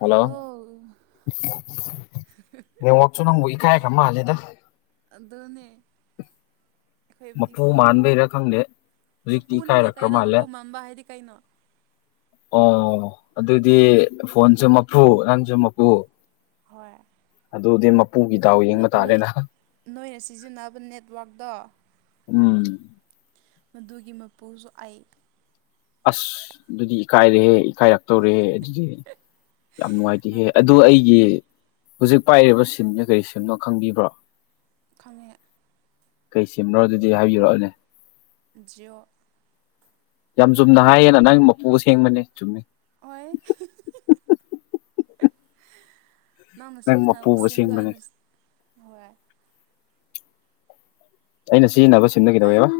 hello ꯃ ꯋꯥꯛꯁꯨꯨ ꯅꯪ ꯏ ꯀꯥꯏ ꯈꯃꯖꯤꯦꯗ ꯑꯗꯨꯅꯦ ꯃꯄꯨ ꯑꯩꯈꯣꯏꯕꯨꯗꯤꯀꯣ ꯃꯥꯟꯕꯩꯔꯥ ꯈꯪꯗꯦ ꯍꯧꯖꯤꯛꯇꯤ ꯃꯄꯨꯅꯤꯅꯦ ꯏꯀꯥꯏꯔꯛꯈ꯭ꯔ ꯀꯩꯅꯣ ꯃꯥꯜꯂꯦ ꯃꯄꯨ ꯃꯝꯕ ꯍꯥꯏꯗꯤ ꯀꯩꯅꯣ ꯑꯣ ꯑꯗꯨꯗꯤ ꯐꯣꯟꯁꯨ ꯃꯄꯨ ꯅꯪꯁꯨ ꯃꯄꯨ ꯍꯣꯏ ꯑꯗꯨꯗꯤ ꯃꯄꯨꯒꯤ ꯗꯥꯎ ꯌꯦꯡꯕ ꯅꯣꯏ ꯇꯥꯔꯦꯅ ꯅꯣꯏꯅ ꯁꯤꯖꯤꯟꯅꯕ ꯅꯦꯠꯋꯥꯛꯛꯇꯣ ꯎꯝ ꯃꯗꯨꯒꯤ ꯃꯄꯨꯁꯨ ꯑꯩ ꯑꯁ ꯑꯗꯨꯗꯤ ꯏꯀꯥꯏꯔꯦꯍꯦ ꯏꯀꯥꯏꯔꯛ ꯇꯧꯔꯛꯑꯦ ꯑꯗꯨꯗꯤ ꯌꯥꯝ ꯅꯨꯡꯉꯥꯏꯇꯦꯍꯦ ꯑꯗꯨꯗꯣ ꯑꯩꯒꯤ ꯍꯧꯖꯤꯛ ꯄꯥꯏꯔꯤꯕ ꯁꯤꯝꯅ ꯀꯔꯤ ꯁꯤꯝꯅꯣ ꯈꯪꯕꯤꯕ꯭ꯔꯣ ꯈꯪꯉꯦ ꯀꯩ ꯁꯦꯝꯅꯣ ꯑꯗꯨꯗꯤ ꯍꯥꯏꯕꯤꯔꯛꯑꯅꯦ ꯖꯤꯑꯣ ꯌꯥꯝ ꯆꯨꯝꯅ ꯍꯥꯏꯌꯦꯅ ꯅꯪꯒꯤ ꯃꯄꯨꯒ ꯁꯦꯡꯕꯅꯦ ꯆꯨꯝꯃꯤ ꯑꯣꯏ ꯅꯪꯅ ꯅꯪ ꯃꯄꯨ ꯁꯤꯖꯤꯟꯅꯕ ꯁꯦꯝꯗꯣ ꯑꯁꯦꯡꯕꯅꯦ ꯑꯩꯅ ꯍꯣꯏ ꯑꯩꯅ ꯁꯤꯖꯤꯟꯅꯕ ꯁꯤꯝꯅ ꯀꯩꯗꯧꯦꯕ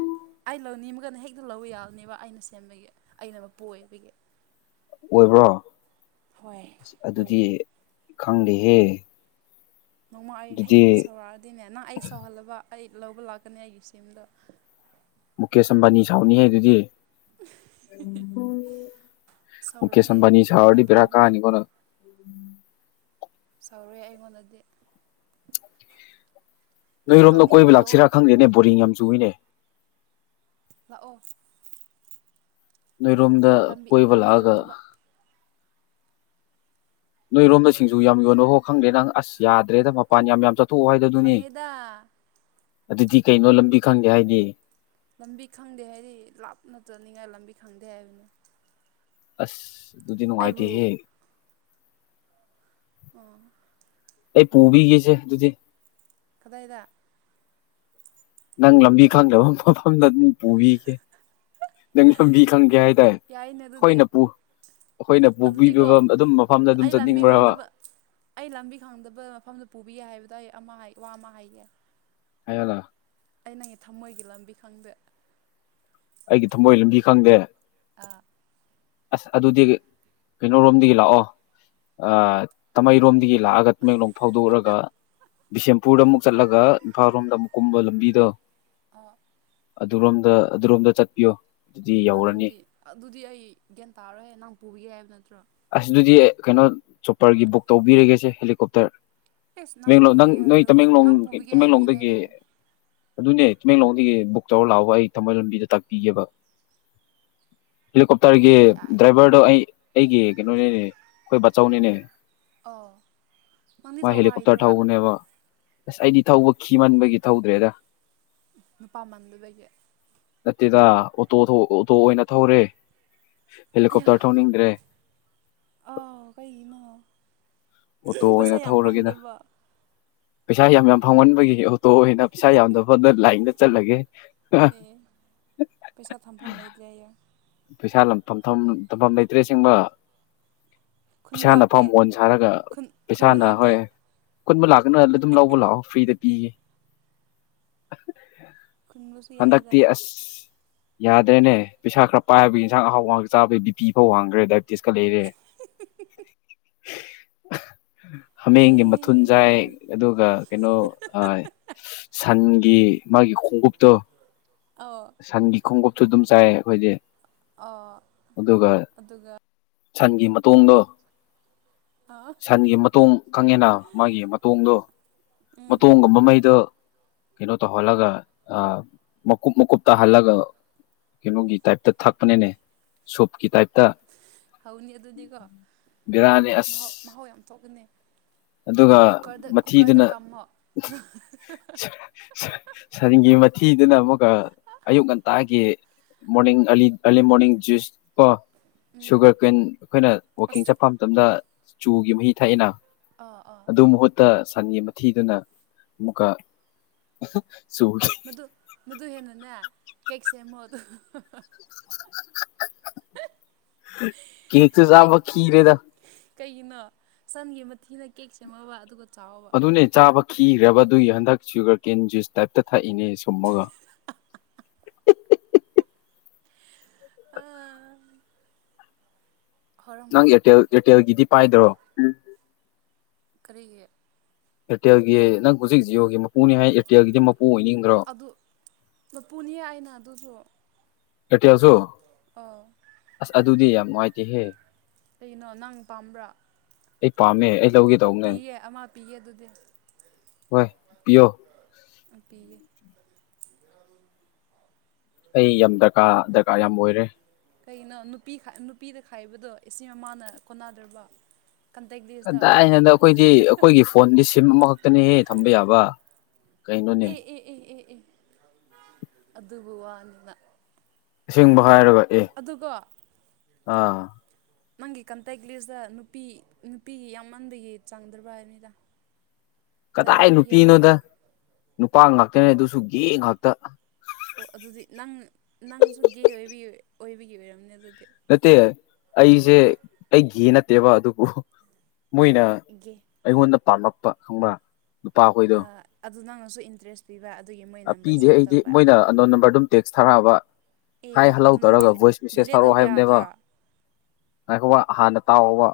ꯑꯗꯨ ꯂꯧ ꯌꯥꯕꯅꯦꯕ ꯑꯩꯅ ꯁꯦꯝꯕꯒꯤ ꯑꯩꯅ ꯃꯄꯨ ꯑꯣꯏꯕꯒꯤ ꯑꯣꯏꯕ꯭ꯔꯣ ꯍꯣꯏ ꯍꯣꯏ ꯌꯦ ꯈꯪꯗꯤꯍꯦ ꯅꯣꯡꯃ ꯑꯩ ꯍꯦꯛ ꯁꯧꯔꯛꯑꯗꯤꯅꯦ ꯅꯪ ꯑꯩ ꯁꯧꯍꯜꯂꯕ ꯑꯩ ꯂꯧꯕ ꯂꯥꯛꯀꯅꯤ ꯑꯩꯒꯤ ꯁꯤꯝꯗ ꯃꯨꯀꯦꯁ ꯑꯝꯕꯥꯅꯤ ꯁꯥꯎꯅꯤ ꯍꯥꯏ ꯑꯗꯨꯗꯤ ꯃꯨꯀꯦꯁ ꯁꯧꯔꯣꯏꯍꯦ ꯑꯝꯕꯥꯅꯤ ꯌꯥꯝ ꯁꯥꯔꯗꯤꯗꯔꯥ ꯐꯕꯅꯦ ꯀꯥꯅꯤ ꯀꯣꯅ ꯎꯝ ꯁꯧꯔꯨꯏꯦ ꯑꯩꯉꯣꯟꯗꯗꯤ ꯅꯪ ꯅꯣꯏꯔꯣꯝꯗ ꯇꯧꯅꯤꯡꯕ ꯀꯣꯏꯕ ꯇꯧꯑꯣ ꯂꯥꯛꯁꯤꯔꯥ ꯈꯪꯗꯦꯅꯦ ꯕꯣꯔꯤꯡ ꯌꯥꯝ ꯆꯨꯏꯅꯦ ꯂꯥꯛꯑꯣ ꯅꯣꯏꯔꯣꯝꯗ ꯑꯩ ꯂꯝꯕꯤ ꯀꯣꯏꯕ ꯂꯝꯕꯤ ꯂꯥꯛꯑꯒ ꯈꯪꯗꯕ ꯅꯣꯏꯔꯣꯝꯗ ꯁꯤꯡꯖꯨ ꯌꯥꯝ ꯌꯣꯟꯜꯂꯣꯍꯣ ꯈꯪꯗ꯭ꯔꯦ ꯅꯪ ꯑꯁ ꯌꯥꯗ꯭ꯔꯦꯗ ꯃꯄꯥꯟ ꯌꯥꯝ ꯆ ꯈꯪꯉꯦꯗ ꯑꯗꯨꯗꯤ ꯀꯩꯅꯣ ꯂꯝꯕꯤ ꯈꯪꯒꯦ ꯍꯥꯏꯗꯤ ꯂꯝꯕꯤ ꯈꯪꯗꯦ ꯍꯥꯏꯗꯤ ꯂꯥꯞꯅ ꯆꯠꯅꯤꯡꯉꯥꯏ ꯂꯝꯕꯤ ꯈꯪꯗꯦ ꯍꯥꯏꯕꯅꯤ ꯑꯁ ꯑꯗꯨꯗꯤ ꯅꯨꯡꯉꯥꯏꯇꯦꯍꯦ ꯎꯝ [unintelligible] [inaudible] ꯑꯩ ꯄꯨꯕꯤꯒꯤꯁꯦ ꯑꯗꯨꯗꯤ ꯀꯗꯥꯏꯗ ꯅꯪ ꯂꯝꯕꯤ ꯈꯪꯗꯕ ꯃꯐꯝꯗ ꯑꯗꯨꯝ ꯄꯨꯕꯤꯒꯦ ꯅꯪ ꯐꯝꯕꯤ ꯈꯪꯒꯦ ꯌꯥꯏ ꯍꯥꯏꯇꯥꯔꯦ ꯌꯥꯏꯅꯦ ꯑꯩꯈꯣꯏ ꯑꯗꯨꯗꯤ ꯅꯄꯨ ꯑꯩꯈꯣꯏꯅ ꯄꯨꯕꯤꯕ ꯑꯗꯨꯗꯤꯀꯣ ꯑꯗꯨꯝ ꯃꯐꯝꯗ ꯑꯗꯨꯝ ꯑꯩ ꯂꯝꯕꯤ ꯆꯠꯅꯤꯡꯕ꯭ꯔꯕ ꯈꯪꯗꯕ ꯑꯩ ꯂꯝꯕꯤ ꯈꯪꯗꯕ ꯃꯐꯝꯗ ꯄꯨꯕꯤꯌꯦ ꯍꯥꯏꯕꯗꯣ ꯑꯩ ꯑꯃ ꯋꯥ ꯑꯃ ꯍꯥꯏꯌꯦꯦ ꯍꯥꯏꯗ ꯑꯩ ꯅꯪꯒꯤ ꯊꯃꯣꯏꯒꯤ ꯂꯝꯕꯤ ꯈꯪꯗꯦ ꯑꯩꯒꯤ ꯊꯃꯣꯏ ꯂꯝꯕꯤ ꯈꯪꯗꯦ ꯑ ꯑꯁ ꯑꯗꯨꯗꯤ ꯀꯩꯅꯣꯣꯔꯣꯝꯗꯒꯤ ꯂꯥꯛꯑꯣ ꯇꯥꯃꯩꯔꯣꯝꯗꯒꯤ ꯂꯥꯛꯑꯒꯃꯦꯡꯂꯣꯡ ꯐꯥꯎꯗꯣꯛꯎꯔꯒ ꯕꯤꯁꯦꯝꯄꯨꯔꯗ ꯑꯃꯨꯛ ꯆꯠꯂꯒ ꯏꯝꯐꯥꯜ ꯔꯣꯝꯗ ꯑꯃꯨꯛ ꯀꯨꯝꯕ ꯂꯝꯕꯤꯗꯣ ꯑ [inaudible] ꯑꯗꯨꯔꯣꯝꯗ ꯑꯗꯨꯔꯣꯝꯗ ꯆꯠꯄꯤꯌꯣ ꯑꯗꯨꯗꯤ ꯌꯧꯔꯅꯤ ꯑꯗꯨꯗꯤ ꯑꯗꯨꯗꯤ ꯑꯩ ꯒ꯭ꯌꯥꯟ ꯇꯥꯔꯣꯏꯍ ꯅꯍꯪ ꯄꯨꯕꯒꯦ ꯍꯥꯏꯕ ꯅꯠꯇ꯭ꯔꯣ ꯑꯁ ꯑꯗꯨꯗꯤ ꯀꯩꯅꯣ ꯆꯣꯄꯔꯒꯤ ꯕꯨꯛ ꯇꯧꯕꯤꯔꯒꯦꯁꯦ ꯍꯦꯂꯤꯀꯣꯞꯇꯔ ꯑꯦꯁ ꯅꯪ ꯇꯃꯦꯡꯂꯣꯡ ꯄꯨꯕꯤꯒꯦ ꯅꯣꯏ ꯍꯥꯏꯔꯒ ꯇꯃꯦꯡꯂꯣꯡ ꯅꯪ ꯄꯨꯕꯤꯒꯦ ꯍꯥꯏꯕꯒꯤꯅꯦ ꯇꯃꯦꯡꯂꯣꯡꯗꯒꯤ ꯅ ꯍꯥꯏ ꯑꯗꯨꯅꯦ ꯇꯃꯦꯡꯂꯣꯡꯗꯒꯤ ꯕꯨꯛ ꯇꯧꯔ ꯂꯥꯛꯑꯣ ꯑꯩ ꯊꯃꯩ ꯂ ꯂꯝꯕꯤꯗ ꯇꯥꯛꯄꯤꯒꯦꯕ ꯍꯦꯂꯤꯀꯣꯞꯇꯔꯒꯤ ꯑꯣꯏꯌꯦ ꯑꯥꯏ ꯗ꯭ꯔꯥꯏꯚꯔꯗꯣ ꯑꯩ ꯑꯩꯒꯤ ꯀꯩꯅꯣꯅꯤꯅꯦ ꯑꯩꯈꯣꯏ ꯕꯥꯆꯥꯎꯅꯤꯅꯦ ꯑꯣ ꯅꯪꯗꯤ ꯊꯧꯕ ꯍꯦꯂꯤꯀꯣꯞꯇꯔ ꯍꯥꯏꯗ꯭ꯔꯣ ꯊꯧꯕꯅꯦꯕ ꯑꯁ ꯑꯩꯗꯤ ꯊꯧꯕ ꯈꯤꯃꯟꯕꯒꯤ ꯊꯧꯗ꯭ꯔꯦꯗ ꯅꯨꯄꯥꯃꯟꯗꯨꯗꯒꯤꯗꯒꯤ ꯅꯠꯇꯦꯗ ꯑꯣꯇꯣ ꯑꯣꯇꯣ ꯑꯣꯏꯅ ꯊꯧꯔꯦ ꯑꯌꯥ ꯍꯦꯂꯤꯀꯣꯞꯇꯔ ꯊꯧꯅꯤꯡꯗ꯭ꯔꯦ ꯑꯥꯎ ꯀꯅꯣ ꯑꯣꯇꯣ ꯑꯣꯏꯅ ꯄꯩꯁꯥ ꯌꯥꯝ ꯊꯧꯔꯒꯦꯗ ꯐꯪꯗ꯭ꯔꯕ ꯄꯩꯁꯥ ꯌꯥꯝ ꯌꯥꯝ ꯐꯥꯎꯒꯟꯕꯒꯤ ꯇꯣꯛꯑꯦꯅ ꯄꯩꯁꯥ ꯌꯥꯝꯗ ꯐꯗ ꯂꯥꯏꯟꯗ ꯆꯠꯂꯒꯦ ꯆ ꯊꯝ ꯐꯝ ꯂꯩꯗ꯭ꯔꯦ ꯄꯩꯁꯥ ꯇꯝꯐꯝ ꯂꯩꯇ꯭ꯔꯦ ꯁꯤꯁꯤꯡꯕ ꯈꯨꯟꯕ ꯄꯩꯁꯥꯅ ꯂꯥꯛꯀꯦ ꯐꯝ ꯍꯣꯟ ꯁꯥꯔꯒ ꯈꯨꯟ ꯈꯨꯟꯕ ꯄꯩꯁꯥꯅ ꯂꯥꯛꯀꯦ ꯍꯣꯏ ꯀꯨꯟꯕ ꯂꯥꯛꯀꯅ ꯑꯗꯨꯝ ꯂꯧꯕ ꯂꯥꯛꯑꯣ ꯐ꯭ꯔꯤꯗ ꯄꯤꯒꯦ ꯈꯨꯟꯃꯁꯨꯌꯥꯏꯗ ꯍꯟꯗꯛꯇꯤ ꯑꯁ ꯌꯥꯗ꯭ꯔꯦꯅꯦ ꯄꯩꯁꯥ ꯈꯔ ꯄꯥꯏ ꯍꯥꯏꯕꯒꯤ ꯌꯦꯟꯁꯥꯡ ꯑꯍꯥꯎꯕꯍꯥꯛ ꯆꯥꯕꯒꯤ ꯕꯤꯄꯤꯤ ꯐꯧ ꯍꯥꯡꯈ꯭ꯔꯦ ꯗꯥꯏꯕꯤꯦꯇꯤꯁꯀ ꯂꯩꯔꯦ [unintelligible] ꯍꯥꯃꯦꯡꯒꯤ ꯃꯊꯨꯟꯖꯥꯏ ꯑꯩ ꯑꯗꯨꯒ ꯀꯩꯅꯣ ꯁꯟꯒꯤ ꯃꯥꯒꯤ ꯈꯣꯡꯎꯞꯇꯣ ꯑꯧ ꯁꯟꯒꯤ ꯈꯣꯡꯎꯞꯁꯨ ꯑꯗꯨꯝ ꯆꯥꯏ ꯑꯩꯈꯣꯏꯗꯤ ꯑ ꯑꯗꯨꯒ ꯑꯗꯨꯒ ꯁꯟꯒꯤ ꯃꯇꯣꯡꯗꯣ ꯑ ꯁꯟꯒꯤ ꯃꯇꯣꯡ ꯈꯪꯉꯦꯅꯥ ꯃꯥꯒꯤ ꯃꯇꯣꯡꯗꯣ ꯎꯝ ꯃꯇꯣꯡꯒꯨꯝꯕꯉꯩꯗ ꯀꯩꯅꯣ ꯇ ꯍꯂꯒ ꯑ ꯃꯀꯨꯞꯕ ꯃꯨꯀꯨꯞꯕꯇ ꯍꯜꯂꯒ ꯀꯩꯅꯣꯒꯤ ꯇꯥꯏꯞꯇ ꯊꯛꯄꯅꯅꯦ ꯁꯣꯞꯀꯤ ꯇꯥꯏꯞꯇ ꯍꯧꯅꯤ ꯑꯗꯨꯅꯤꯀꯣ ꯕꯤꯔꯥꯅꯤ ꯃꯍꯥꯎ ꯑꯁ ꯃꯍꯥꯎ ꯌꯥꯝ ꯊꯣꯛꯀꯅꯤ ꯑꯗꯨꯒ ꯀꯨꯀꯔꯗ ꯀꯨꯀꯔꯗ ꯃꯊꯤꯗꯨꯅ ꯀꯥꯝꯃꯣ ꯁꯟꯒꯤ ꯃꯊꯤꯗꯨꯅ ꯑꯃꯨꯛꯀ ꯑꯌꯨꯛ ꯉꯟꯇꯥꯒꯤ ꯃꯣꯔꯅꯤꯡ ꯑꯂꯤ ꯑꯔꯂꯤ ꯃꯣꯔꯅꯤꯡ ꯨꯁ ꯀꯣ ꯎꯝ ꯁꯨꯒꯔ ꯀꯨꯋꯟ ꯑꯩꯈꯣꯏꯅ ꯋꯀꯤꯡ ꯑꯁ ꯆꯠꯄ ꯃꯇꯝꯗ ꯆꯨꯒꯤ ꯃꯍꯤ ꯊꯛꯑꯅ ꯑꯥ ꯑꯥ ꯑꯗꯨ ꯃꯍꯨꯠꯇ ꯁꯟꯒꯤ ꯃꯊꯤꯗꯨꯅ ꯑꯃꯨꯛꯀ ꯆꯨꯈꯤ ꯃꯗꯨ ꯃꯗꯨ ꯍꯦꯟꯅꯅꯦ ꯀꯦꯛ ꯁꯦꯝꯃꯣ ꯑꯗꯨ ꯀꯠꯇ ꯁꯥꯕꯈꯈꯤꯔꯦꯗ ꯀꯩꯅꯣ ꯁꯟꯒꯤ ꯃꯊꯤꯅ ꯀꯦꯛꯁꯦ ꯃ ꯋꯥ ꯑꯗꯨꯒ ꯆꯥꯎꯕ ꯑꯗꯨꯅꯦ ꯆꯥꯕ ꯀꯤꯈ꯭ꯔꯦꯕꯥꯗꯨꯒꯤ ꯍꯟꯗꯛ ꯁꯨꯒꯔ ꯀꯦꯟ ꯖꯨꯁ ꯇꯥꯏꯞꯇ ꯊꯥꯛꯏꯅꯦꯦ ꯁꯨꯝꯃꯒ [unintelligible] ꯑꯥ ꯅꯪ ꯑꯦꯔꯇꯦꯜ ꯑꯦꯔꯇꯦꯜꯒꯤꯗꯤ ꯄꯥꯏꯗ꯭ꯔꯣ ꯀꯔꯤꯒꯤ ꯑꯦꯔꯇꯦꯜꯒꯤ ꯅꯪ ꯍꯧꯖꯤꯛ ꯖꯤꯑꯣꯒꯤ ꯃꯄꯨꯅꯤ ꯍꯥꯏ ꯑꯦꯔꯇꯦꯜꯒꯤꯗꯤ ꯑꯣꯏꯅꯤꯡꯗ꯭ꯔꯣ ꯑꯗꯨ ꯃꯄꯨꯅꯤ ꯑꯅ ꯑꯗꯨꯁꯨ ꯑꯦꯇꯤꯌꯥꯁꯨ ꯑꯥ ꯑꯁ ꯑꯗꯨꯗꯤ ꯌꯥꯝ ꯅꯨꯡꯉꯥꯏꯇꯦꯍꯦ ꯀꯒꯤꯩꯅꯣ ꯅꯪ ꯄꯥꯝꯕ꯭ꯔꯥ ꯑꯩ ꯄꯥꯝꯃꯦ ꯑꯩ ꯂꯧꯒꯦ ꯇꯧꯕꯅꯦ ꯄ ꯑꯃꯃꯥ ꯄꯤꯌꯦ ꯗꯗꯨꯗꯥ ꯄꯣ ꯑꯄꯤꯤꯒꯦ ꯑꯩ ꯌꯥꯝ ꯗꯔꯀꯥꯔ ꯗꯔꯀꯥꯔ ꯌꯥꯝ ꯑꯣꯏꯔꯦ ꯀꯩꯒꯤꯅꯣ ꯅꯨꯄꯤ ꯅꯨꯄꯤꯗ ꯈꯥꯏꯕꯗꯣ ꯑꯁꯤ ꯃꯃꯥꯅ ꯀꯣꯟꯅꯗ꯭ꯔꯕ ꯀꯟꯇꯦꯛ ꯂꯤꯁꯇ ꯀꯗꯥꯏꯅꯗ ꯑꯩꯈꯣꯏꯗꯤ ꯑꯩꯈꯣꯏꯒꯤ ꯐꯣꯟꯗꯤ ꯁꯤꯝ ꯑꯃꯈꯛꯇꯅꯦꯍꯦ ꯊꯝꯕ ꯌꯥꯕ ꯀꯩꯅꯣꯅꯦ ꯑꯦ ꯑꯦ ꯑꯦ ꯑꯦ ꯑꯦ ꯑꯗꯨ ꯋꯥꯅꯤꯅ ꯑꯁꯤꯡꯕ ꯍꯥꯏꯔꯒ ꯑꯦ ꯑꯗꯨꯒ ꯑꯥ ꯅꯪꯒꯤ ꯀꯟꯇꯦꯛ ꯂꯤꯁꯇ ꯅꯨꯄꯤ ꯅꯨꯄꯤꯒꯤ ꯌꯥꯝꯃꯟꯕꯒꯤ ꯆꯥꯡꯗ꯭ꯔꯕ ꯍꯥꯏꯅꯤꯗ [unintelligible] ꯀꯗꯥꯏ ꯅꯨꯄꯤꯅꯣꯗ ꯅꯨꯄꯥ ꯉꯥꯛꯇꯅꯦ ꯑꯗꯨꯁꯨ ꯒꯦ ꯉꯥꯛꯇ ꯑꯣ ꯑꯗꯨꯗꯤ ꯅꯪ ꯅꯪꯁꯨ ꯒꯦ ꯑꯣꯏ ꯑꯣꯏꯕꯒꯤ ꯑꯣꯏꯔꯝꯅꯦ ꯑꯗꯨꯗꯤ ꯅꯠꯇꯦ ꯑꯩꯁꯦ ꯑꯩ ꯒꯦ ꯅꯠꯇꯦꯕ ꯑꯗꯨꯕꯨ ꯃꯣꯏꯅ ꯒꯦ ꯑꯩꯉꯣꯟꯗ ꯄꯥꯝꯂ ꯍꯥꯄ ꯈꯪꯕ꯭ꯔ ꯅꯨꯄꯥ ꯑꯩꯈꯣꯏꯗꯣ ꯑꯗꯨ ꯅꯪꯅꯁꯨ ꯏꯟꯇꯔꯦꯁ ꯄꯤꯕ ꯑꯗꯨꯒꯤ ꯃꯣꯏ ꯅꯝꯕꯔ ꯄꯤꯗꯦ ꯁꯦꯞ ꯑꯩꯗꯤ ꯇꯧꯕ ꯃꯣꯏꯅ ꯅꯣꯟ ꯅꯝꯕꯔ ꯑꯗꯨꯝ ꯇꯦꯛꯁ ꯊꯥꯔꯛꯑꯕ ꯑꯦ ꯍꯥꯏ ꯍꯜꯍꯧ ꯑꯗꯨ ꯅꯪ ꯇꯧꯔꯒ ꯚꯣꯏꯁ ꯃꯦꯁꯦꯖ ꯗꯤꯂꯦ ꯊꯥꯔꯛꯑꯣ ꯇꯧꯕ ꯍꯥꯏꯕꯅꯦꯕ ꯌꯥꯗ꯭ꯔꯣ ꯉꯥꯏꯈ ꯍꯥꯟꯅ ꯇꯥꯎꯕ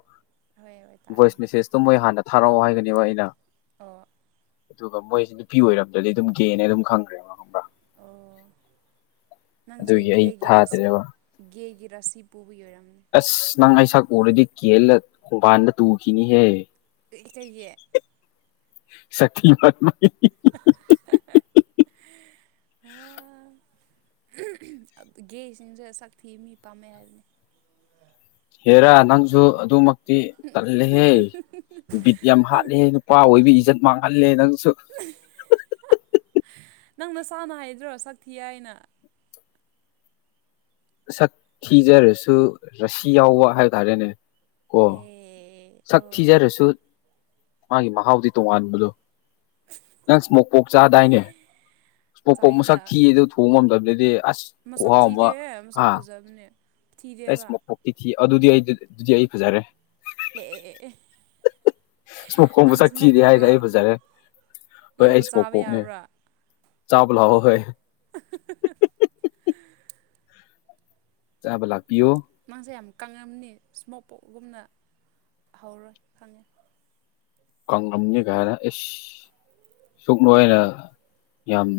ꯍꯣꯏ ꯍꯣꯏ ꯇꯥꯒꯦ ꯚꯣꯏꯁ ꯃꯦꯁꯦꯁꯇꯣ ꯃꯣꯏ ꯍꯥꯟꯅ ꯊꯥꯔꯛꯑꯣ ꯍꯥꯏꯒꯅꯦꯕ ꯑꯩꯅ ꯑꯣ ꯑꯗꯨꯒ ꯃꯣꯏꯁꯦ ꯅꯨꯄꯤ ꯑꯣꯏꯔꯝꯗꯗꯤ ꯑꯗꯨꯝ ꯦꯅ ꯑꯗꯨꯝ ꯈꯪꯈ꯭ꯔꯦ ꯃꯗ ꯑꯣ ꯅꯪꯁꯦ ꯑꯗꯨꯒꯤ ꯑꯩ ꯒꯦꯒꯤꯦꯔꯥꯁꯤ ꯊꯥꯗ꯭ꯔꯦꯕ ꯒꯦꯔ ꯔꯁꯤ ꯄꯨꯕꯤ ꯑꯣꯏꯔꯝ ꯑꯁ ꯅꯪ ꯑꯩꯁꯥꯛ ꯎꯔꯗꯤ ꯀꯦꯜꯂ ꯈꯣꯡꯕꯥꯟꯗ ꯇꯨꯈꯤꯅꯤꯍꯦ ꯏ ꯀꯩ ꯁꯇꯤ ꯋꯥ ꯃꯥ [unintelligible] [inaudible] ꯒꯦꯁꯤꯡꯁꯦ ꯁꯛꯊꯤ ꯃꯤ ꯄꯥꯝꯃꯦ ꯍꯥꯏꯕꯅꯤ ꯔ ꯅꯪꯁꯨ ꯑꯗꯨꯃꯛ ꯤ ꯇꯜꯂꯦꯍꯦ ꯕꯤꯠ ꯌꯥꯝ ꯅꯪ ꯍꯥꯠꯂꯦꯍꯦ ꯅꯨꯄꯥ ꯑꯣꯏꯕꯤ ꯏꯖꯠ ꯃꯥꯡꯍꯜꯂꯦ ꯅꯪ [unintelligible] [inaudible] ꯅꯪ ꯅ ꯁꯥꯥꯅ ꯍꯥꯏꯗ꯭ꯔꯣ ꯁꯛ ꯊꯤ ꯍꯥꯏꯅ ꯁꯛ ꯊꯤꯖꯔꯁꯨ ꯔꯁꯤ ꯌꯥꯎꯕ ꯍꯥꯏ ꯇꯔꯦꯅꯦ ꯀꯣ ꯑꯦ ꯁꯛ ꯑꯣ ꯊꯤꯖꯔꯁꯨ ꯃꯥꯒꯤ ꯃꯍꯥꯎꯗꯤ ꯇꯣꯉꯥꯟꯕꯗꯣ ꯅꯪ ꯏꯁ ꯃꯣꯛꯄꯣꯛ ꯆꯥꯗꯥꯏꯅꯦ ꯄꯣꯛꯀꯣꯛ ꯆꯥꯏꯗ ꯃꯁꯛ ꯀꯤꯑꯗ ꯊꯣꯡꯕ ꯉꯝꯗꯕꯗ ꯃꯁꯛ ꯊꯤꯗꯦꯍꯦ ꯃꯁꯛ ꯐꯖꯕꯅꯦ ꯊꯤꯗꯦꯕ ꯑꯦꯁꯣꯛꯤ ꯊꯤ ꯑꯗꯨꯗꯤ ꯑꯩ ꯑꯗꯨꯗꯤ ꯑꯩ ꯐꯖꯔꯦ ꯑꯦ ꯑꯦ ꯑꯦ ꯑꯦ ꯑ ꯃꯈ ꯈꯣꯡꯕꯨ ꯅꯪ ꯆꯠ ꯏꯁꯃꯣꯛ ꯊꯤꯔꯦ ꯍꯥꯏꯔꯦ ꯄꯣꯛꯔꯣ ꯑꯩ ꯐꯖꯔꯦ ꯍꯣꯏ ꯑꯩ ꯅꯪꯕꯨ ꯏꯁꯃꯣꯛ ꯆꯥꯕ ꯄꯣꯛꯅꯦ ꯌꯥꯕ꯭ꯔꯥ ꯆꯥꯕ ꯂꯑꯣ ꯍꯣꯏ ꯆꯥꯕꯂꯥꯛ ꯄꯤꯌꯑꯣ ꯃꯥꯡꯁꯦ ꯌꯥꯝ ꯀꯪꯉꯝꯅꯤ ꯏꯁꯃꯣꯛ ꯄꯣꯛꯒꯨꯝꯅ ꯍꯧꯔꯣꯏ ꯈꯪꯉꯦ ꯀꯪꯒꯝꯅꯤꯒꯅ ꯏꯁ ꯁꯨꯛꯅꯣꯏꯅ ꯌꯥꯝ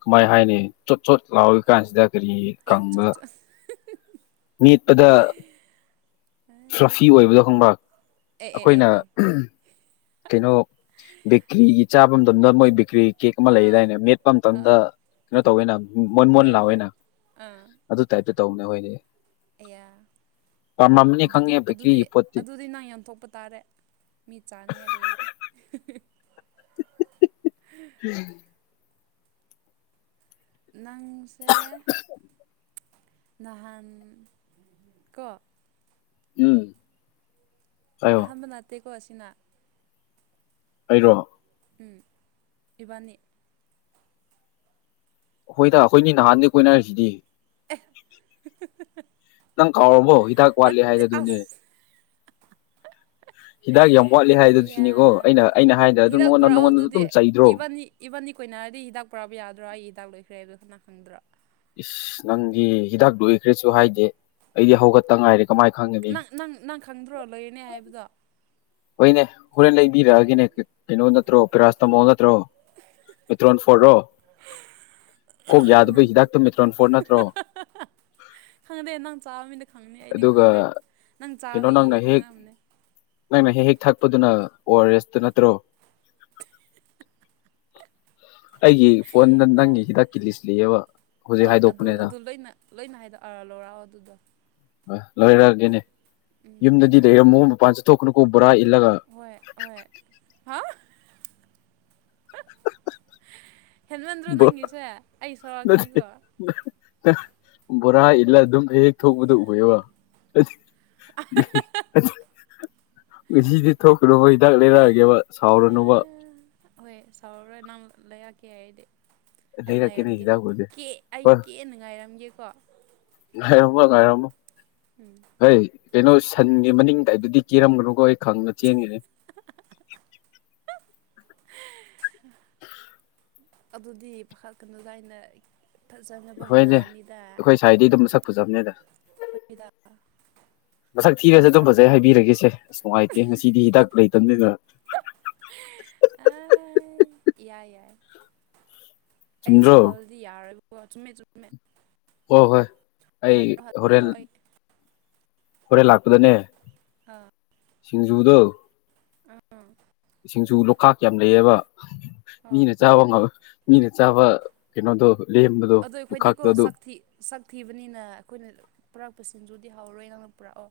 ꯀꯃꯥꯏ ꯍꯥꯏꯅꯤ ꯆꯣꯠ ꯆꯣꯠ ꯂꯥꯎꯏ ꯀꯥꯟꯁꯤꯗ ꯀꯔꯤ ꯑꯦ ꯆꯣ ꯀꯪꯕ ꯆꯣ ꯃꯦꯠꯄꯗ ꯁ꯭ꯔꯐꯤ ꯑꯣꯏꯕꯗꯣ ꯈꯪꯕ ꯑꯦ ꯑꯦ ꯑꯦ ꯑꯩꯈꯣꯏꯅ ꯑꯦ ꯀꯩꯅꯣ ꯕꯦꯀ꯭ꯔꯤꯒꯤ ꯆꯥꯕ ꯃꯇꯝꯗ ꯃꯣꯏ ꯕꯦꯀ꯭ꯔꯤ ꯀꯦꯛ ꯑꯃ ꯑꯥ ꯂꯩꯗꯥꯏꯅ ꯃꯦꯠꯄ ꯃꯇꯝꯗ ꯑꯥ ꯀꯩꯅꯣ ꯇꯧꯋꯦꯅ ꯃꯣꯟ ꯃꯣꯟ ꯍꯣꯏ ꯍꯣꯏ ꯂꯥꯛꯑꯣꯏꯅ ꯑꯥ ꯑꯗꯨ ꯇꯥꯏꯞꯇ ꯇꯧꯅꯦ ꯍꯣꯏꯗꯤ ꯑꯌꯥ ꯑꯗꯨꯗꯤ ꯑꯗꯨꯗꯤ ꯑꯗꯨꯗꯤ ꯅꯪ ꯌꯥꯝꯟꯊꯣꯛꯄ ꯇꯥꯔꯦ ꯃꯤ ꯆꯥꯅꯤꯉꯥꯏ ꯂꯩꯗ ꯍꯝ ꯅꯪꯁꯦ ꯅꯍꯥꯟ ꯀ ꯎꯝ ꯍꯥꯏꯌꯣ ꯑꯍꯥꯟꯕ ꯅꯥꯠꯇꯦꯀꯣ ꯑꯁꯤꯅ ꯑꯩꯔꯣ ꯎꯝ ꯏꯕꯥꯅꯤ ꯍꯣꯏꯗ ꯑꯩꯈꯣꯏꯅꯤ ꯅꯍꯥꯟꯗꯒꯤꯩ ꯀꯣꯏꯅꯔꯤꯁꯤꯗꯤ ꯍꯤꯇꯥꯡ ꯀꯥꯎꯔꯝꯃꯣ ꯍꯤꯗꯥꯛ ꯋꯥꯠꯂꯦ ꯅꯠꯇꯦ ꯍꯥꯏꯗꯗꯨꯅꯦ ꯑꯁ ꯍꯤꯗꯥꯛ ꯌꯥꯝ ꯋꯥꯠꯂꯤ ꯍꯥꯏꯗꯨ ꯁꯤꯅꯤꯀꯣ ꯑꯌꯥ ꯑꯩꯅ ꯑꯩꯅ ꯍꯥꯏꯗ꯭ꯔ ꯑꯗꯨꯝ ꯍꯤꯗꯥꯛ ꯅꯉꯣꯟꯗ ꯅꯉꯣꯟꯗ ꯑꯗꯨꯝ ꯆꯩꯗ꯭ꯔꯣ ꯑꯩ ꯀꯣꯏꯅꯔꯗꯤ ꯍꯤꯗꯥꯛ ꯄꯥꯛꯕ ꯌꯥꯗ꯭ꯔꯣ ꯑꯩ ꯍꯤꯗꯥꯛ ꯂꯣꯏꯈ꯭ꯔꯦ ꯍꯥꯏꯕꯣꯟꯅ ꯈꯪꯗ꯭ꯔꯣ ꯏꯁꯁ ꯅꯪꯒꯤ ꯍꯤꯗꯥꯛꯇꯏꯈ꯭ꯔꯁꯨ ꯍꯥꯏꯗꯦ ꯑꯩꯗꯤ ꯍꯧꯒꯠꯇ ꯉꯥꯏꯔꯦ ꯀꯃꯥꯏꯅ ꯈꯪꯒꯅꯤ ꯅꯪ ꯅꯪ ꯅꯪ ꯈꯪꯗ꯭ꯔꯣ ꯂꯣꯏꯔꯅꯦ ꯍꯥꯏꯕꯗꯣ ꯍꯣꯏꯅꯦ ꯍꯣꯔꯦꯟ ꯂꯩꯕꯤꯔꯛꯑꯒꯦꯅꯦ ꯀꯩꯅꯣ ꯅꯠꯇ꯭ꯔꯣ ꯄꯦꯔꯥꯁ ꯇꯝꯃꯣ ꯅ꯭ꯔꯣ ꯭ꯔꯣ ꯃ꯭ꯔꯣꯅ ꯐꯣꯣꯔꯣ ꯀꯣꯛ ꯌꯥꯗꯕꯩ ꯍꯤꯗꯥꯛꯇ ꯃꯦꯇ꯭ꯔꯣꯟ ꯐꯣꯔ ꯅꯠꯇ꯭ꯔꯣ ꯈꯪꯗꯦꯟꯅ ꯆꯥ ꯈꯪꯅꯦ ꯑꯩꯗꯤ ꯑꯗꯨꯒ ꯀꯩꯅꯣ ꯅꯪꯅ ꯍꯦꯛ ꯅꯪꯅ ꯍꯦꯛ ꯍꯦꯛ ꯊꯛꯄꯗꯨꯅ ꯑꯣ ꯑꯥꯔ ꯑꯦꯁꯇꯨ ꯅꯠꯇ꯭ꯔꯣ ꯑꯩꯒꯤ ꯐꯣꯟꯗ ꯅꯪꯒꯤ ꯍꯤꯗꯥꯛ ꯀ ꯂꯤꯁꯂꯤꯑꯕ ꯍꯣꯏ ꯑꯗꯨ ꯑꯗꯨꯣꯏꯅ ꯂꯣꯏꯅ ꯍꯥꯏꯔ ꯂꯧꯔꯛꯑꯣ ꯑꯗꯨꯗꯣ ꯑ ꯂꯣꯏꯔꯛꯑꯒꯦꯅꯦ ꯎꯝ ꯌꯨꯝꯗꯗꯤ ꯂꯩꯔꯝꯃꯣ ꯃꯄꯥꯟ ꯆꯠꯊꯣꯛꯀꯅꯨꯀꯣ ꯕꯣꯔꯥ ꯏꯂꯒ ꯍꯣꯏ ꯍꯣꯏ ꯍꯥ [inaudible] ꯍꯦꯜꯃꯦꯟꯗ꯭ꯔꯣ ꯅꯪꯉꯁꯦ ꯑꯩ ꯁꯣꯔꯛꯒꯅꯤꯀꯣ ꯕꯣꯔꯥ ꯏꯜꯂ ꯑꯗꯨꯝ ꯍ ꯍꯦꯛ ꯊꯣꯛꯄꯗ ꯎꯑꯕ ꯁꯤꯗꯤ ꯊꯣꯛꯀꯅꯨꯕꯣꯏ ꯍꯤꯗꯥꯛ ꯂꯩꯔꯛꯑꯒꯦꯕ ꯁꯥꯎꯔꯅꯨꯕ ꯍꯣꯏ ꯆꯥꯎꯔꯔꯣꯏ ꯅꯍꯪ ꯂꯩꯔꯛꯀꯦ ꯍꯥꯏꯔꯗꯤ ꯑꯩ ꯂꯩꯔꯛꯀꯦꯅꯦ ꯉꯥꯏꯔꯝꯒꯦ ꯍꯤꯗꯥꯛꯄꯨꯗꯤ ꯑꯩ ꯍꯣꯏ ꯀꯦꯟꯅ ꯉꯥꯏꯔꯝꯒꯦꯀꯣ ꯑꯃ ꯉꯥꯏꯔꯝꯃꯣ ꯎꯝ ꯍꯣꯏ ꯀꯩꯅꯣ ꯁꯟꯒꯤ ꯃꯅꯤꯡꯗꯗꯨꯗꯤ ꯀꯤꯔꯝꯒꯅꯨꯀꯣ ꯑꯩ ꯈꯪꯅ ꯆꯦꯟꯉꯦ ꯑꯗꯨꯗꯤ ꯄꯥꯈꯥ ꯀꯩꯅꯣꯖꯥꯏꯅ ꯍꯣꯏꯅꯦ ꯑꯩꯈꯣꯏ ꯁꯥꯏꯗꯒꯤ ꯑꯗꯨꯝ ꯁꯛ ꯄꯨꯖꯕꯅꯦꯗ ꯑꯩꯈꯣꯏꯒꯤꯗ ꯃꯁꯛ ꯊꯤꯔꯁꯨ ꯅꯪꯕꯨ ꯑꯗꯨꯝ ꯈꯪ ꯐꯖꯩ ꯍꯥꯏꯕꯤꯔꯒꯦꯁꯦ ꯑꯁ ꯅꯨꯡꯉꯥꯏꯇꯦ ꯉꯁꯤꯗꯤ ꯍꯤꯗꯥꯛ ꯂꯩꯇꯅꯦꯒ ꯏꯏ ꯌꯥꯏ ꯑꯦ ꯆꯨꯝꯗ꯭ꯔꯣ ꯆꯍꯜꯗꯤ ꯌꯥꯔꯣꯏꯔꯤꯕ ꯆꯃꯦ ꯆꯃꯦ ꯍ ꯍꯣꯏ ꯑꯩ ꯍꯜꯂꯣ ꯍꯣꯔꯦꯟ ꯑꯩ ꯍꯣꯔꯦꯟ ꯂꯥꯛꯄꯗꯅꯦ ꯑꯥ ꯁꯤꯡꯖꯨꯗ ꯎꯝ ꯁꯤꯡꯁꯨ ꯂꯣꯛꯇꯥꯛ ꯌꯥꯝ ꯂꯩꯑꯕ ꯑꯥ ꯃꯤꯅ ꯆꯥꯕ ꯃꯤꯅ ꯆꯥꯕ ꯀꯩꯅꯣꯗꯣ ꯂꯦꯝꯕꯗꯣ ꯑꯗꯣ ꯑꯩꯈꯣꯏꯗꯤꯀꯣ ꯂꯨꯈꯥꯛꯇꯣ ꯑꯗꯨ ꯁꯛ ꯊꯤꯕꯅꯤꯅ ꯑꯩꯈꯣꯏꯅ ꯄꯨꯔꯛꯄꯁꯤꯡꯁꯨꯗꯤ ꯍꯧꯥꯎꯔꯣꯏ ꯅꯪꯅ ꯄꯨꯔꯛꯑꯣ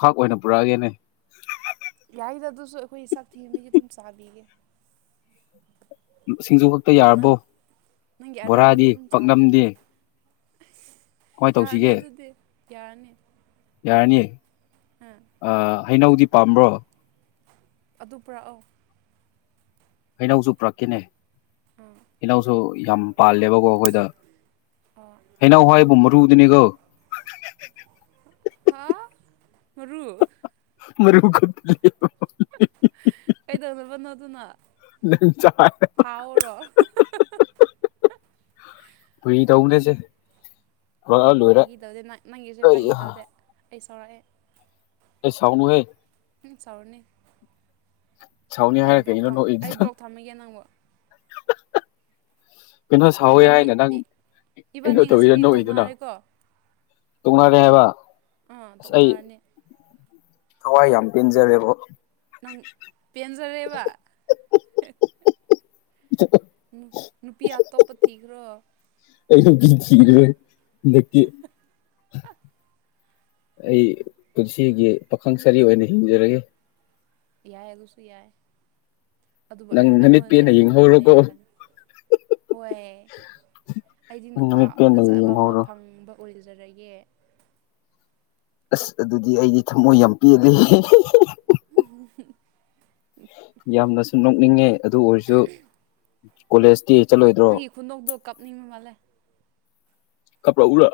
ꯈꯥꯛ ꯑꯣꯏꯅ ꯄꯨꯔꯛꯑꯒꯦꯅꯦ ꯌꯥꯏꯗ ꯑꯗꯨꯁꯨ ꯑꯩꯈꯣꯏ ꯆꯥꯛ ꯊꯤꯃꯤꯁ ꯑꯗꯨꯝ ꯆꯥꯕꯤꯒꯦ ꯁꯤꯡꯖꯨ ꯈꯛꯇ ꯅꯪ ꯌꯥꯔꯕꯣ ꯅꯪꯒꯤ ꯑꯔꯦꯝꯕꯗꯣ ꯕꯣꯔꯥꯗꯤ ꯑꯗꯨꯝ ꯆꯥꯕꯤꯒꯦ ꯄꯥꯛꯅꯝꯗꯤꯦ ꯌꯥꯔꯅꯤ ꯑꯗꯨꯗꯤ ꯌꯥꯔꯅꯤ ꯌꯥꯔꯅꯤꯌꯦ ꯑꯥ ꯍꯩꯅꯧꯗꯤ ꯄꯥꯝꯕ꯭ꯔꯣ ꯑꯗꯨ ꯄꯔꯛꯑꯣ ꯍꯩꯅꯧꯁꯨ ꯄꯨꯔꯛꯈꯤꯅꯦ ꯑꯥ ꯍꯩꯅꯧꯁꯨ ꯌꯥꯝ ꯄꯥꯜꯂꯦꯕꯀꯣ ꯑꯩꯈꯣꯏꯗ ꯑꯥ ꯍꯩꯅꯎꯋꯥꯏꯕꯨ ꯃꯔꯨꯗꯨꯅꯤꯒ ꯍꯥ ꯔꯨ ꯃ ꯀꯩꯗꯧꯔꯕꯅꯣ ꯑꯗꯨꯅ ꯅ ꯆꯥ ꯊꯥꯎꯔꯣ ꯑꯩ ꯇꯎꯅꯦꯁꯦ ꯐꯥꯒꯤꯗꯧꯗꯦ ꯅꯪꯒꯤꯁꯨꯦ ꯐꯥꯈꯤꯗꯧꯗꯦ ꯑꯩ ꯑꯩ ꯁꯥꯎꯔꯛꯑꯦ ꯁꯥꯎꯅꯍꯦ ꯎꯝ ꯆꯥꯎꯔꯅꯤ ꯁꯥꯎꯅꯤ ꯑꯩ ꯍꯥꯏꯔ ꯕ꯭ꯂꯣꯛ ꯀꯩꯅꯣ ꯊ ꯑꯩ ꯅꯣꯛꯏꯗꯨꯅ ꯕ꯭ꯂꯣꯛ ꯊꯝꯃꯒꯦ ꯅꯪꯕꯨ ꯀꯩꯅꯣ ꯁꯥꯎꯋꯦ ꯏꯕꯥꯅꯤ ꯍꯥꯏꯅ ꯅꯪ ꯏ ꯀꯩꯅꯣ ꯏꯕꯥꯅꯤ ꯇꯧꯋꯤꯔ ꯉꯁꯤꯗꯤ ꯅꯣꯛꯏꯗꯨꯅ ꯇꯣꯛꯅꯔꯦꯀꯣ ꯇꯨꯡꯅꯔꯦ ꯍꯥꯏꯕ ꯑꯥ ꯑꯁ ꯑꯩ ꯇꯣꯛꯅꯔꯅꯤ ꯊꯋꯥꯏ ꯌꯥꯝ ꯄꯦꯟꯖꯔꯦꯕꯣ ꯅꯪ ꯄꯦꯟꯖꯔꯦꯕ ꯅꯨꯄꯤ ꯑꯇꯣꯞꯄ ꯊꯤꯈ꯭ꯔꯣ ꯑꯩ ꯀꯔꯃꯦ ꯅꯈꯤ ꯑꯩ ꯄꯨꯟꯁꯤꯒꯤ ꯄꯥꯈꯪ ꯁꯔꯤ ꯑꯣꯏꯅ ꯍꯤꯡꯖꯔꯒꯦ ꯌꯥꯏ ꯑꯗꯨꯁꯨ ꯌꯥꯏ ꯑꯗꯨꯕꯨ ꯅꯪ ꯅꯃꯤꯠ ꯑꯩꯉꯣꯟꯗꯗꯤ ꯄꯦꯟꯅ ꯑꯃꯨꯛ ꯌꯦꯡꯍꯧꯔꯣꯀꯣ ꯍꯪꯒꯅꯦꯅ ꯈꯜꯂꯤꯂ ꯍꯣꯏ ꯑꯩꯗꯤ ꯅꯨꯄꯥ ꯅꯨꯃꯤꯠ ꯄꯦꯟꯅ ꯐꯖꯕ ꯑꯃ ꯌꯦꯡꯍꯧꯔꯣ ꯐꯪꯕ ꯑꯣꯏꯖꯔꯛꯑꯦ ꯑꯁ ꯑꯗꯨꯗꯤ ꯑꯩꯗꯤ ꯊꯝꯃꯣꯏ ꯌꯥꯝ ꯄꯦꯜꯜꯂꯤꯦ [inaudible] ꯌꯥꯝꯅꯁꯨ ꯅꯣꯛꯅꯤꯡꯉꯦ ꯑꯗꯨ ꯑꯣꯏꯔꯁꯨ ꯀꯣꯂꯦꯖ ꯅꯪꯒꯤ ꯈꯨꯟꯗꯣꯛꯗꯣ ꯀꯞꯅꯤꯡꯕ ꯃꯥꯜꯂꯦ ꯀꯄꯔ ꯎꯔ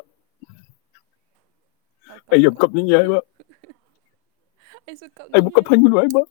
ꯑ ꯀꯄ ꯑꯩꯁꯨ ꯑꯩꯕꯨ ꯀꯞꯅꯤꯡꯉꯦ ꯀꯞꯍꯟꯒꯅꯨ ꯍꯥꯏꯕ